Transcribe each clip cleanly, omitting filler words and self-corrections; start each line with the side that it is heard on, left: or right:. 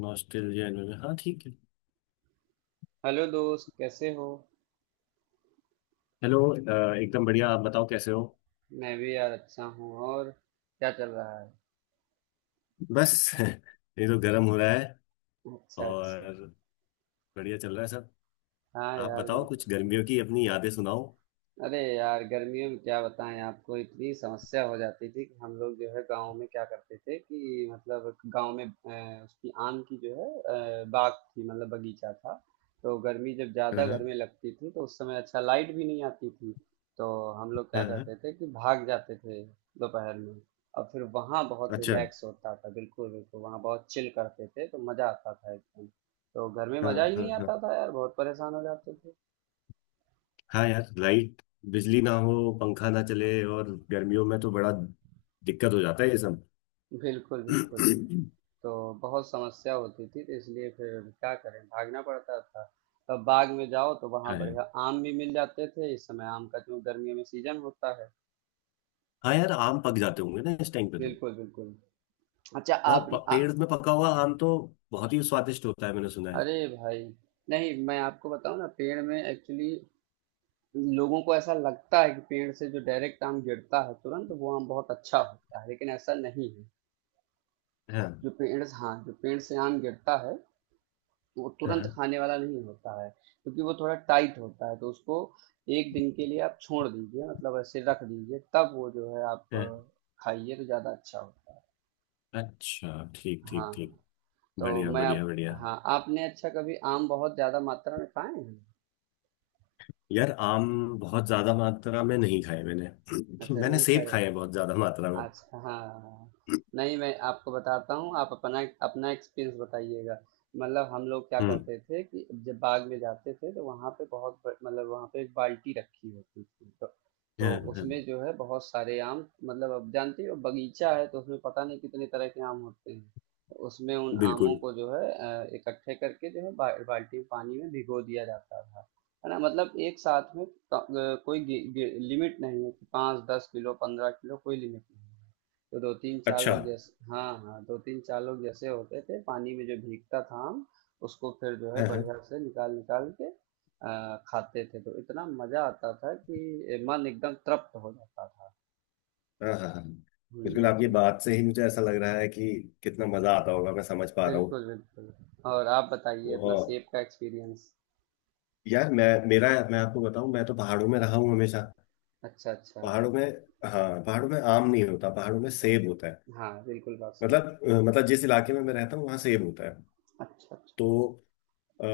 left: Nostalgia इन्होंने हाँ, ठीक है।
right: हेलो दोस्त, कैसे हो?
left: हेलो। एकदम बढ़िया। आप बताओ कैसे हो।
right: मैं भी यार अच्छा हूँ। और क्या चल रहा है?
left: बस ये तो गर्म हो रहा है।
right: अच्छा, अच्छा।
left: और बढ़िया चल रहा है सब।
right: हाँ
left: आप
right: यार,
left: बताओ
right: बिल्कुल।
left: कुछ गर्मियों की अपनी यादें सुनाओ।
right: अरे यार, गर्मियों में क्या बताएं, आपको इतनी समस्या हो जाती थी कि हम लोग जो है गांव में क्या करते थे कि मतलब गांव में उसकी आम की जो है बाग थी मतलब बगीचा था। तो गर्मी जब ज़्यादा घर
left: हाँ,
right: में लगती थी तो उस समय अच्छा लाइट भी नहीं आती थी। तो हम लोग क्या
left: हाँ, हाँ।
right: करते थे कि भाग जाते थे दोपहर में। और फिर वहाँ बहुत
left: अच्छा।
right: रिलैक्स होता था, बिल्कुल बिल्कुल वहाँ बहुत चिल करते थे तो मज़ा आता था एकदम। तो घर में
left: हाँ
right: मज़ा ही नहीं
left: हाँ, हाँ।
right: आता था यार, बहुत परेशान हो जाते थे।
left: हाँ यार, लाइट, बिजली ना हो, पंखा ना चले और गर्मियों में तो बड़ा दिक्कत हो जाता है ये सब।
right: बिल्कुल, बिल्कुल। तो बहुत समस्या होती थी तो इसलिए फिर क्या करें, भागना पड़ता था। तब बाग में जाओ तो वहाँ
left: हाँ यार।
right: बढ़िया आम भी मिल जाते थे, इस समय आम का जो गर्मियों में सीजन होता है।
left: हाँ यार, आम पक जाते होंगे ना इस टाइम पे तो।
right: बिल्कुल, बिल्कुल। अच्छा
left: और
right: आप
left: पेड़ में पका हुआ आम तो बहुत ही स्वादिष्ट होता है, मैंने सुना है।
right: अरे भाई, नहीं मैं आपको बताऊँ ना पेड़ में एक्चुअली लोगों को ऐसा लगता है कि पेड़ से जो डायरेक्ट आम गिरता है तुरंत वो आम बहुत अच्छा होता है, लेकिन ऐसा नहीं है।
left: हाँ,
right: जो पेड़ हाँ, जो पेड़ से आम गिरता है वो तुरंत
left: हाँ,
right: खाने वाला नहीं होता है। क्योंकि वो थोड़ा टाइट होता है तो उसको एक दिन के लिए आप छोड़ दीजिए, मतलब ऐसे रख दीजिए तब वो जो है आप
left: हाँ।
right: खाइए तो ज़्यादा अच्छा होता है।
left: अच्छा, ठीक ठीक
right: हाँ।
left: ठीक।
right: तो
left: बढ़िया
right: मैं
left: बढ़िया
right: आप
left: बढ़िया।
right: हाँ, आपने अच्छा कभी आम बहुत ज़्यादा मात्रा में खाए हैं?
left: यार आम बहुत ज्यादा मात्रा में नहीं खाए मैंने।
right: अच्छा
left: मैंने
right: नहीं
left: सेब
right: खाए।
left: खाए हैं बहुत ज्यादा मात्रा में।
right: अच्छा, हाँ। नहीं, मैं आपको बताता हूँ आप अपना अपना एक्सपीरियंस बताइएगा। मतलब हम लोग क्या
left: हम्म।
right: करते थे कि जब बाग में जाते थे तो वहाँ पे बहुत मतलब वहाँ पे एक बाल्टी रखी होती थी,
left: हाँ,
right: तो
left: हाँ।
right: उसमें जो है बहुत सारे आम, मतलब अब जानते हो बगीचा है तो उसमें पता नहीं कितने तरह के आम होते हैं। तो उसमें उन आमों
left: बिल्कुल।
right: को जो है इकट्ठे करके जो है बाल्टी में पानी में भिगो दिया जाता था। है ना, मतलब एक साथ में। क- कोई लिमिट नहीं है कि 5-10 किलो 15 किलो, कोई लिमिट नहीं है। तो दो तीन चार
left: अच्छा।
right: लोग जैसे, हाँ हाँ, दो तीन चार लोग जैसे होते थे पानी में जो भीगता था, हम उसको फिर जो है
left: हाँ, हाँ,
right: बढ़िया से निकाल निकाल के खाते थे तो इतना मजा आता था कि मन एकदम तृप्त हो जाता था।
left: हाँ, हाँ, हाँ। बिल्कुल
right: हम्म,
left: आपकी बात से ही मुझे ऐसा लग रहा है कि कितना मजा आता होगा, मैं समझ पा रहा हूँ।
right: बिल्कुल, बिल्कुल। और आप बताइए अपना
left: और
right: सेब का एक्सपीरियंस।
left: यार, मैं आपको बताऊं, मैं तो पहाड़ों में रहा हूँ हमेशा।
right: अच्छा, अच्छा।
left: पहाड़ों में। हाँ, पहाड़ों में आम नहीं होता, पहाड़ों में सेब होता है।
right: हाँ, बिल्कुल बात सही।
left: मतलब मतलब जिस इलाके में मैं रहता हूँ वहाँ सेब होता है।
right: अच्छा, अच्छा।
left: तो अ,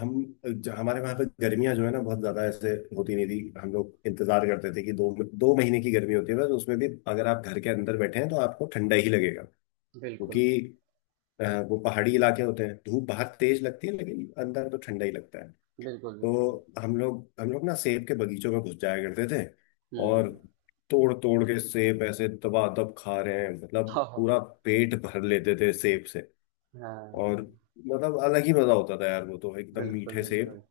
left: हम हमारे वहाँ पे गर्मियाँ जो है ना, बहुत ज़्यादा ऐसे होती नहीं थी। हम लोग इंतजार करते थे कि दो दो महीने की गर्मी होती है, बस उसमें भी अगर आप घर के अंदर बैठे हैं तो आपको ठंडा ही लगेगा। क्योंकि
right: बिल्कुल,
left: वो पहाड़ी इलाके होते हैं, धूप बाहर तेज लगती है लेकिन अंदर तो ठंडा ही लगता है।
right: बिल्कुल, बिल्कुल।
left: तो हम लोग ना सेब के बगीचों में घुस जाया करते थे। और
right: हुँ।
left: तोड़ तोड़ के सेब ऐसे दबादब खा रहे हैं, मतलब
right: हाँ, हाँ।
left: पूरा पेट भर लेते थे सेब से। और
right: हाँ,
left: मतलब अलग ही मजा होता था यार, वो तो एकदम
right: बिल्कुल,
left: मीठे सेब।
right: बिल्कुल।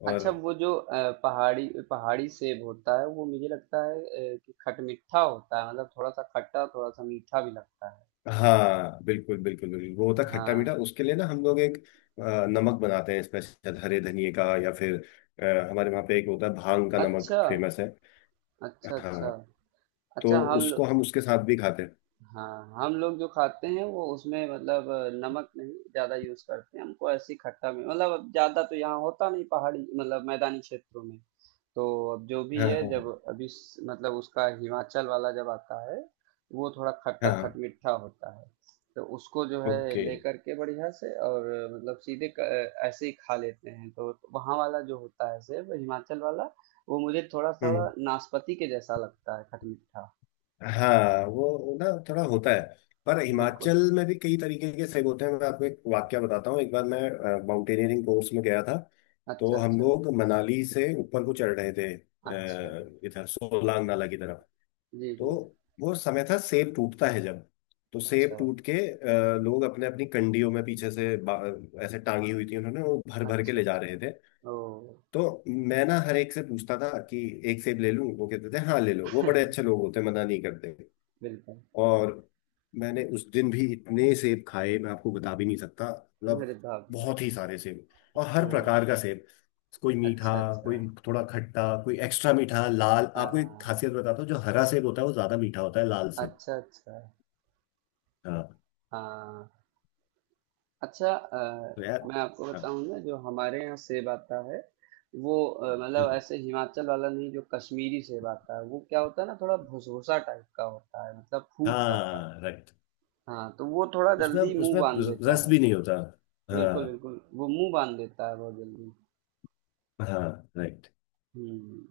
left: और
right: अच्छा, वो जो पहाड़ी पहाड़ी सेब होता है, वो मुझे लगता है कि खटमिठा होता है, मतलब थोड़ा-सा खट्टा, थोड़ा-सा मीठा भी लगता है।
left: हाँ बिल्कुल बिल्कुल बिल्कुल, वो होता खट्टा
right: हाँ।
left: मीठा। उसके लिए ना हम लोग एक नमक बनाते हैं स्पेशल, हरे धनिए का। या फिर हमारे वहाँ पे एक होता है भांग का नमक,
right: अच्छा।
left: फेमस है।
right: अच्छा, अच्छा।
left: हाँ, तो
right: अच्छा हम
left: उसको हम उसके साथ भी खाते हैं।
right: हाँ, हम लोग जो खाते हैं वो उसमें मतलब नमक नहीं ज्यादा यूज करते हैं, हमको ऐसी खट्टा में मतलब अब ज्यादा तो यहाँ होता नहीं पहाड़ी, मतलब मैदानी क्षेत्रों में। तो अब जो भी
left: हाँ,
right: है जब
left: हाँ,
right: अभी मतलब उसका हिमाचल वाला जब आता है वो थोड़ा खट्टा
left: हाँ, हाँ, हाँ।
right: खटमिठा होता है। तो उसको जो है
left: ओके।
right: लेकर के बढ़िया से और मतलब सीधे ऐसे ही खा लेते हैं तो वहाँ वाला जो होता है सेब, हिमाचल वाला, वो मुझे थोड़ा थोड़ा
left: हम्म।
right: नाशपाती के जैसा लगता है, खटमिठा।
left: हाँ वो ना थोड़ा होता है, पर
right: बिल्कुल।
left: हिमाचल में भी कई तरीके के सेब होते हैं। मैं आपको एक वाक्य बताता हूँ। एक बार मैं माउंटेनियरिंग कोर्स में गया था। तो
right: अच्छा,
left: हम
right: अच्छा।
left: लोग मनाली से ऊपर को चढ़ रहे थे,
right: अच्छा,
left: इधर सोलांग नाला की तरफ।
right: जी,
left: तो
right: जी।
left: वो समय था सेब टूटता है जब। तो सेब
right: अच्छा,
left: टूट के लोग अपने अपनी कंडियों में पीछे से ऐसे टांगी हुई थी उन्होंने, वो भर भर के
right: अच्छा,
left: ले जा रहे
right: अच्छा।
left: थे।
right: ओह!
left: तो मैं ना हर एक से पूछता था कि एक सेब ले लूं। वो कहते थे हाँ ले लो। वो बड़े अच्छे लोग होते, मना नहीं करते।
right: बिल्कुल।
left: और मैंने उस दिन भी इतने सेब खाए मैं आपको बता भी नहीं सकता। मतलब
right: अरे बाप रे!
left: बहुत ही सारे सेब, और हर
right: हाँ।
left: प्रकार का सेब। कोई मीठा,
right: अच्छा, अच्छा।
left: कोई थोड़ा खट्टा, कोई एक्स्ट्रा मीठा लाल।
right: हाँ।
left: आपको एक खासियत बताता हूँ, जो हरा सेब होता है वो ज्यादा मीठा होता है लाल से।
right: अच्छा, अच्छा।
left: हाँ,
right: हाँ। अच्छा,
left: तो यार,
right: मैं आपको
left: हाँ।
right: बताऊँ ना जो हमारे यहाँ सेब आता है वो मतलब
left: हम्म,
right: ऐसे हिमाचल वाला नहीं, जो कश्मीरी सेब आता है वो क्या होता है ना थोड़ा भुसभुसा टाइप का होता है, मतलब फूट जाता है।
left: हाँ राइट।
right: हाँ, तो वो थोड़ा
left: उसमें
right: जल्दी मुँह
left: उसमें
right: बाँध देता
left: रस
right: है।
left: भी नहीं होता। हाँ,
right: बिल्कुल, बिल्कुल। वो मुँह बाँध देता है बहुत जल्दी।
left: हाँ। राइट।
right: हुँ।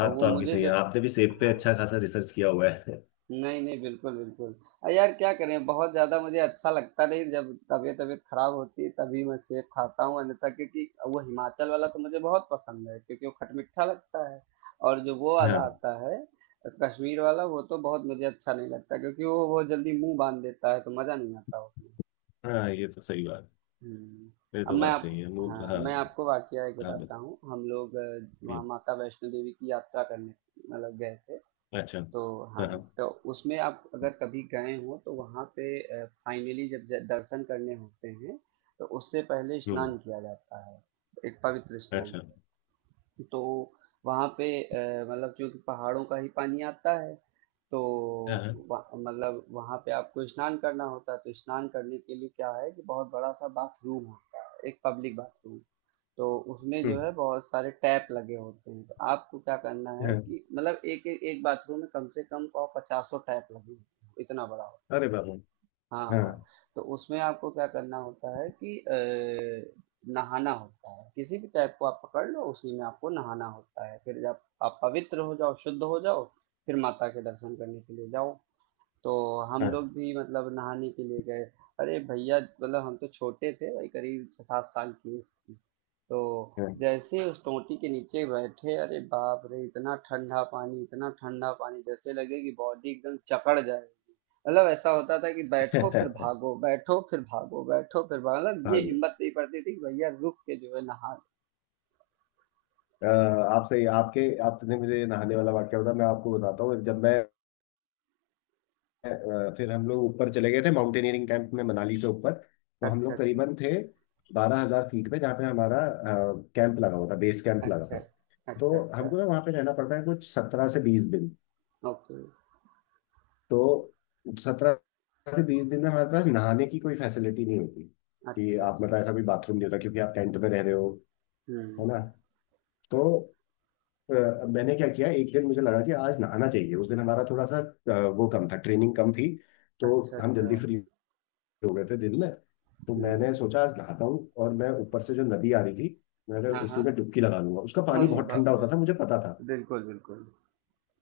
right: तो वो
left: तो आपकी
right: मुझे
left: सही है,
right: जो
left: आपने भी सेब पे
right: हाँ।
left: अच्छा खासा रिसर्च किया हुआ है।
right: नहीं, नहीं, बिल्कुल, बिल्कुल, यार क्या करें, बहुत ज्यादा मुझे अच्छा लगता नहीं, जब तबीयत तबीयत खराब होती है तभी मैं सेब खाता हूँ, अन्यथा क्योंकि वो हिमाचल वाला तो मुझे बहुत पसंद है क्योंकि वो खटमिठा लगता है। और जो वो वाला
left: हाँ,
right: आता है कश्मीर वाला, वो तो बहुत मुझे अच्छा नहीं लगता क्योंकि वो बहुत जल्दी मुंह बांध देता है तो मजा नहीं आता उसमें।
left: हाँ। ये तो सही बात,
right: हम्म।
left: ये
right: अब
left: तो
right: मैं
left: बात
right: आप
left: सही है मूल।
right: हाँ,
left: हाँ,
right: मैं आपको वाकया एक
left: हाँ।
right: बताता हूँ। हम लोग वहाँ
left: हम्म।
right: माता वैष्णो देवी की यात्रा करने मतलब गए थे।
left: अच्छा।
right: तो हाँ,
left: हाँ, हाँ।
right: तो उसमें आप अगर कभी गए हो तो वहाँ पे फाइनली जब दर्शन करने होते हैं तो उससे पहले
left: हम्म।
right: स्नान किया जाता है, एक पवित्र स्नान।
left: अच्छा।
right: तो वहाँ पे मतलब चूंकि पहाड़ों का ही पानी आता है, तो
left: हाँ, हाँ।
right: मतलब वहाँ पे आपको स्नान करना होता है। तो स्नान करने के लिए क्या है कि बहुत बड़ा सा बाथरूम होता है, एक पब्लिक बाथरूम। तो उसमें
left: हम्म।
right: जो है बहुत सारे टैप लगे होते हैं, तो आपको क्या करना है
left: हाँ।
right: कि मतलब एक एक, एक बाथरूम में कम से कम पचासों टैप लगे होते हैं, इतना बड़ा होता है।
left: अरे बाबू।
right: हाँ,
left: हाँ,
right: हाँ। तो उसमें आपको क्या करना होता है कि नहाना होता है, किसी भी टाइप को आप पकड़ लो, उसी में आपको नहाना होता है, फिर जब आप पवित्र हो जाओ, शुद्ध हो जाओ, फिर माता के दर्शन करने के लिए जाओ। तो हम लोग
left: हाँ,
right: भी मतलब नहाने के लिए गए। अरे भैया, मतलब हम तो छोटे थे भाई, करीब 6-7 साल की उम्र थी। तो
left: हाँ।
right: जैसे ही उस टोंटी के नीचे बैठे, अरे बाप रे, इतना ठंडा पानी, इतना ठंडा पानी, जैसे लगे कि बॉडी एकदम जकड़ जाए। मतलब ऐसा होता था कि बैठो फिर भागो, बैठो फिर भागो, बैठो फिर भागो, मतलब ये
left: हाँ।
right: हिम्मत नहीं पड़ती थी कि भैया रुक के जो है नहा
left: अ, आपसे आपके आपने मुझे नहाने वाला वाक्य बताया, मैं आपको बताता हूँ। जब मैं फिर हम लोग ऊपर चले गए थे माउंटेनियरिंग कैंप में, मनाली से ऊपर। तो
right: लें।
left: हम
right: अच्छा,
left: लोग
right: अच्छा,
left: करीबन थे 12,000 फीट पे, जहाँ पे हमारा कैंप लगा हुआ था, बेस कैंप लगा
right: अच्छा,
left: था। तो
right: अच्छा। अच्छा,
left: हमको ना वहाँ पे रहना पड़ता है कुछ 17 से 20 दिन।
right: ओके।
left: तो 17 से 20 दिन में हमारे पास नहाने की कोई फैसिलिटी नहीं होती कि
right: अच्छा,
left: आप,
right: अच्छा।
left: मतलब ऐसा कोई बाथरूम नहीं होता क्योंकि आप टेंट में रह रहे हो, है
right: हम्म।
left: ना। तो अ, मैंने क्या किया, एक दिन मुझे लगा कि आज नहाना चाहिए। उस दिन हमारा थोड़ा सा वो कम था, ट्रेनिंग कम थी, तो
right: अच्छा,
left: हम
right: अच्छा।
left: जल्दी फ्री हो गए थे दिन में। तो मैंने
right: हम्म।
left: सोचा आज नहाता हूँ, और मैं ऊपर से जो नदी आ रही थी मैंने
right: हाँ, हाँ।
left: इसी में डुबकी लगा लूंगा। उसका पानी
right: अरे
left: बहुत ठंडा
right: बाप रे!
left: होता था मुझे पता था।
right: बिल्कुल, बिल्कुल।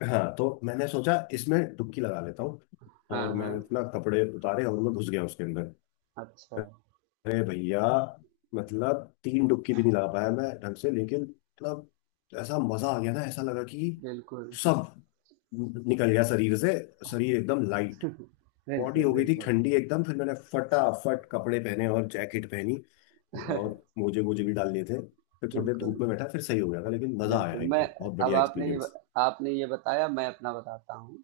left: हाँ, तो मैंने सोचा इसमें डुबकी लगा लेता हूँ।
right: हाँ,
left: और मैं
right: हाँ।
left: अपना कपड़े उतारे और मैं घुस गया उसके अंदर।
right: अच्छा।
left: अरे भैया, मतलब तीन डुबकी भी नहीं लगा पाया मैं ढंग से, लेकिन मतलब ऐसा मजा आ गया ना, ऐसा लगा कि
right: बिल्कुल,
left: सब निकल गया शरीर से, शरीर एकदम लाइट, बॉडी
right: बिल्कुल,
left: हो गई थी
right: बिल्कुल।
left: ठंडी एकदम। फिर मैंने फटाफट कपड़े पहने और जैकेट पहनी। और मोजे मोजे भी डाल लिए थे। फिर थोड़ी देर
right: बिल्कुल।
left: धूप में बैठा, फिर सही हो गया था, लेकिन मजा आया
right: बिल्कुल मैं
left: एकदम, बहुत
right: अब
left: बढ़िया
right: आपने ये
left: एक्सपीरियंस।
right: आपने ये बताया, मैं अपना बताता हूँ।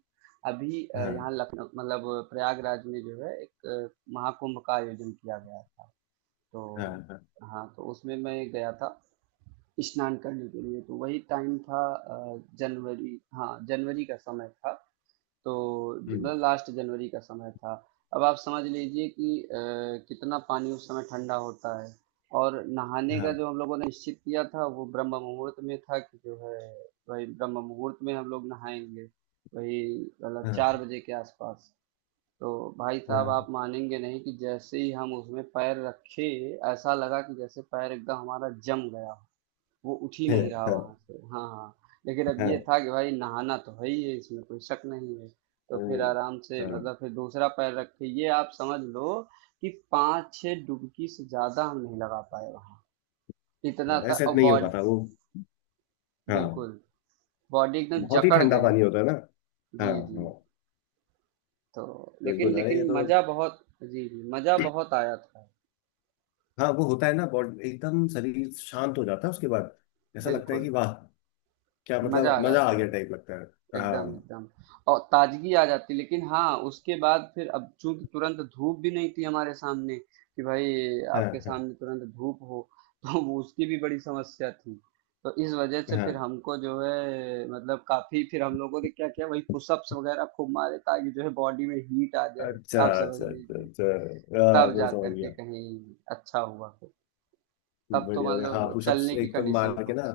right: अभी
left: हाँ,
right: यहाँ लखनऊ मतलब प्रयागराज में जो है एक महाकुंभ का आयोजन किया गया था। तो
left: हाँ, हाँ।
right: हाँ, तो उसमें मैं गया था स्नान करने के लिए, तो वही टाइम था जनवरी, हाँ जनवरी का समय था। तो
left: हम्म,
right: लास्ट जनवरी का समय था, अब आप समझ लीजिए कि कितना पानी उस समय ठंडा होता है। और नहाने का
left: हाँ,
right: जो हम लोगों ने निश्चित किया था वो ब्रह्म मुहूर्त में था, कि जो है वही ब्रह्म मुहूर्त में हम लोग नहाएंगे। वही मतलब चार
left: हाँ,
right: बजे के आसपास। तो भाई
left: हाँ,
right: साहब, आप
left: हाँ,
right: मानेंगे नहीं कि जैसे ही हम उसमें पैर रखे, ऐसा लगा कि जैसे पैर एकदम हमारा जम गया हो, वो उठ ही
left: हाँ,
right: नहीं रहा वहां
left: हाँ,
right: से। हाँ, हाँ। लेकिन अब
left: हाँ,
right: ये था कि भाई नहाना तो है ही है, इसमें कोई शक नहीं है। तो फिर आराम से
left: हाँ,
right: मतलब फिर दूसरा पैर रख के ये आप समझ लो कि 5-6 डुबकी से ज्यादा हम नहीं लगा पाए वहां।
left: हाँ,
right: इतना था,
left: ऐसे
right: और
left: नहीं हो
right: बॉडी,
left: पाता वो। हाँ,
right: बिल्कुल, बॉडी एकदम
left: बहुत ही
right: जकड़
left: ठंडा
right: गई।
left: पानी होता है ना। हाँ,
right: जी, जी।
left: हाँ।
right: तो लेकिन
left: बिल्कुल, अरे
right: लेकिन
left: ये तो।
right: मजा बहुत। जी, जी, मजा बहुत आया था।
left: हाँ, वो होता है ना, बॉडी एकदम, शरीर शांत हो जाता है उसके बाद। ऐसा लगता है कि
right: बिल्कुल,
left: वाह, क्या,
right: मजा
left: मतलब
right: आ
left: मजा आ
right: जाता है
left: गया टाइप लगता है।
right: एकदम
left: हाँ।
right: एकदम। और ताजगी आ जाती, लेकिन हाँ उसके बाद फिर अब चूंकि तुरंत धूप भी नहीं थी हमारे सामने कि भाई
left: हाँ,
right: आपके
left: हाँ,
right: सामने तुरंत धूप हो। तो वो उसकी भी बड़ी समस्या थी। तो इस वजह से
left: हाँ।
right: फिर हमको जो है मतलब काफी फिर हम लोगों ने क्या किया वही पुशअप्स वगैरह खूब मारे ताकि जो है बॉडी में हीट आ जाए।
left: अच्छा
right: आप समझ
left: अच्छा अच्छा
right: लीजिए,
left: अच्छा। हाँ,
right: तब
left: मैं
right: जा
left: समझ
right: करके
left: गया।
right: कहीं अच्छा हुआ फिर, तब तो
left: बढ़िया बढ़िया, हाँ,
right: मतलब
left: पुशअप्स
right: चलने की
left: एकदम
right: कंडीशन में
left: मार के ना।
right: पहुंच।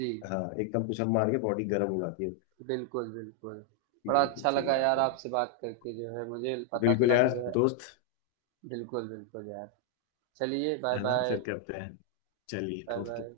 right: जी,
left: हाँ, एकदम पुशअप मार के बॉडी गर्म हो जाती है।
right: बिल्कुल, बिल्कुल। बड़ा
left: बिल्कुल
right: अच्छा
left: सही
right: लगा
left: बात
right: यार
left: है।
right: आपसे बात करके, जो है मुझे पता
left: बिल्कुल
right: चला
left: यार
right: कि जो है,
left: दोस्त।
right: बिल्कुल, बिल्कुल यार। चलिए,
left: है ना,
right: बाय-बाय।
left: फिर करते हैं। चलिए,
right: बाय-बाय।
left: ओके।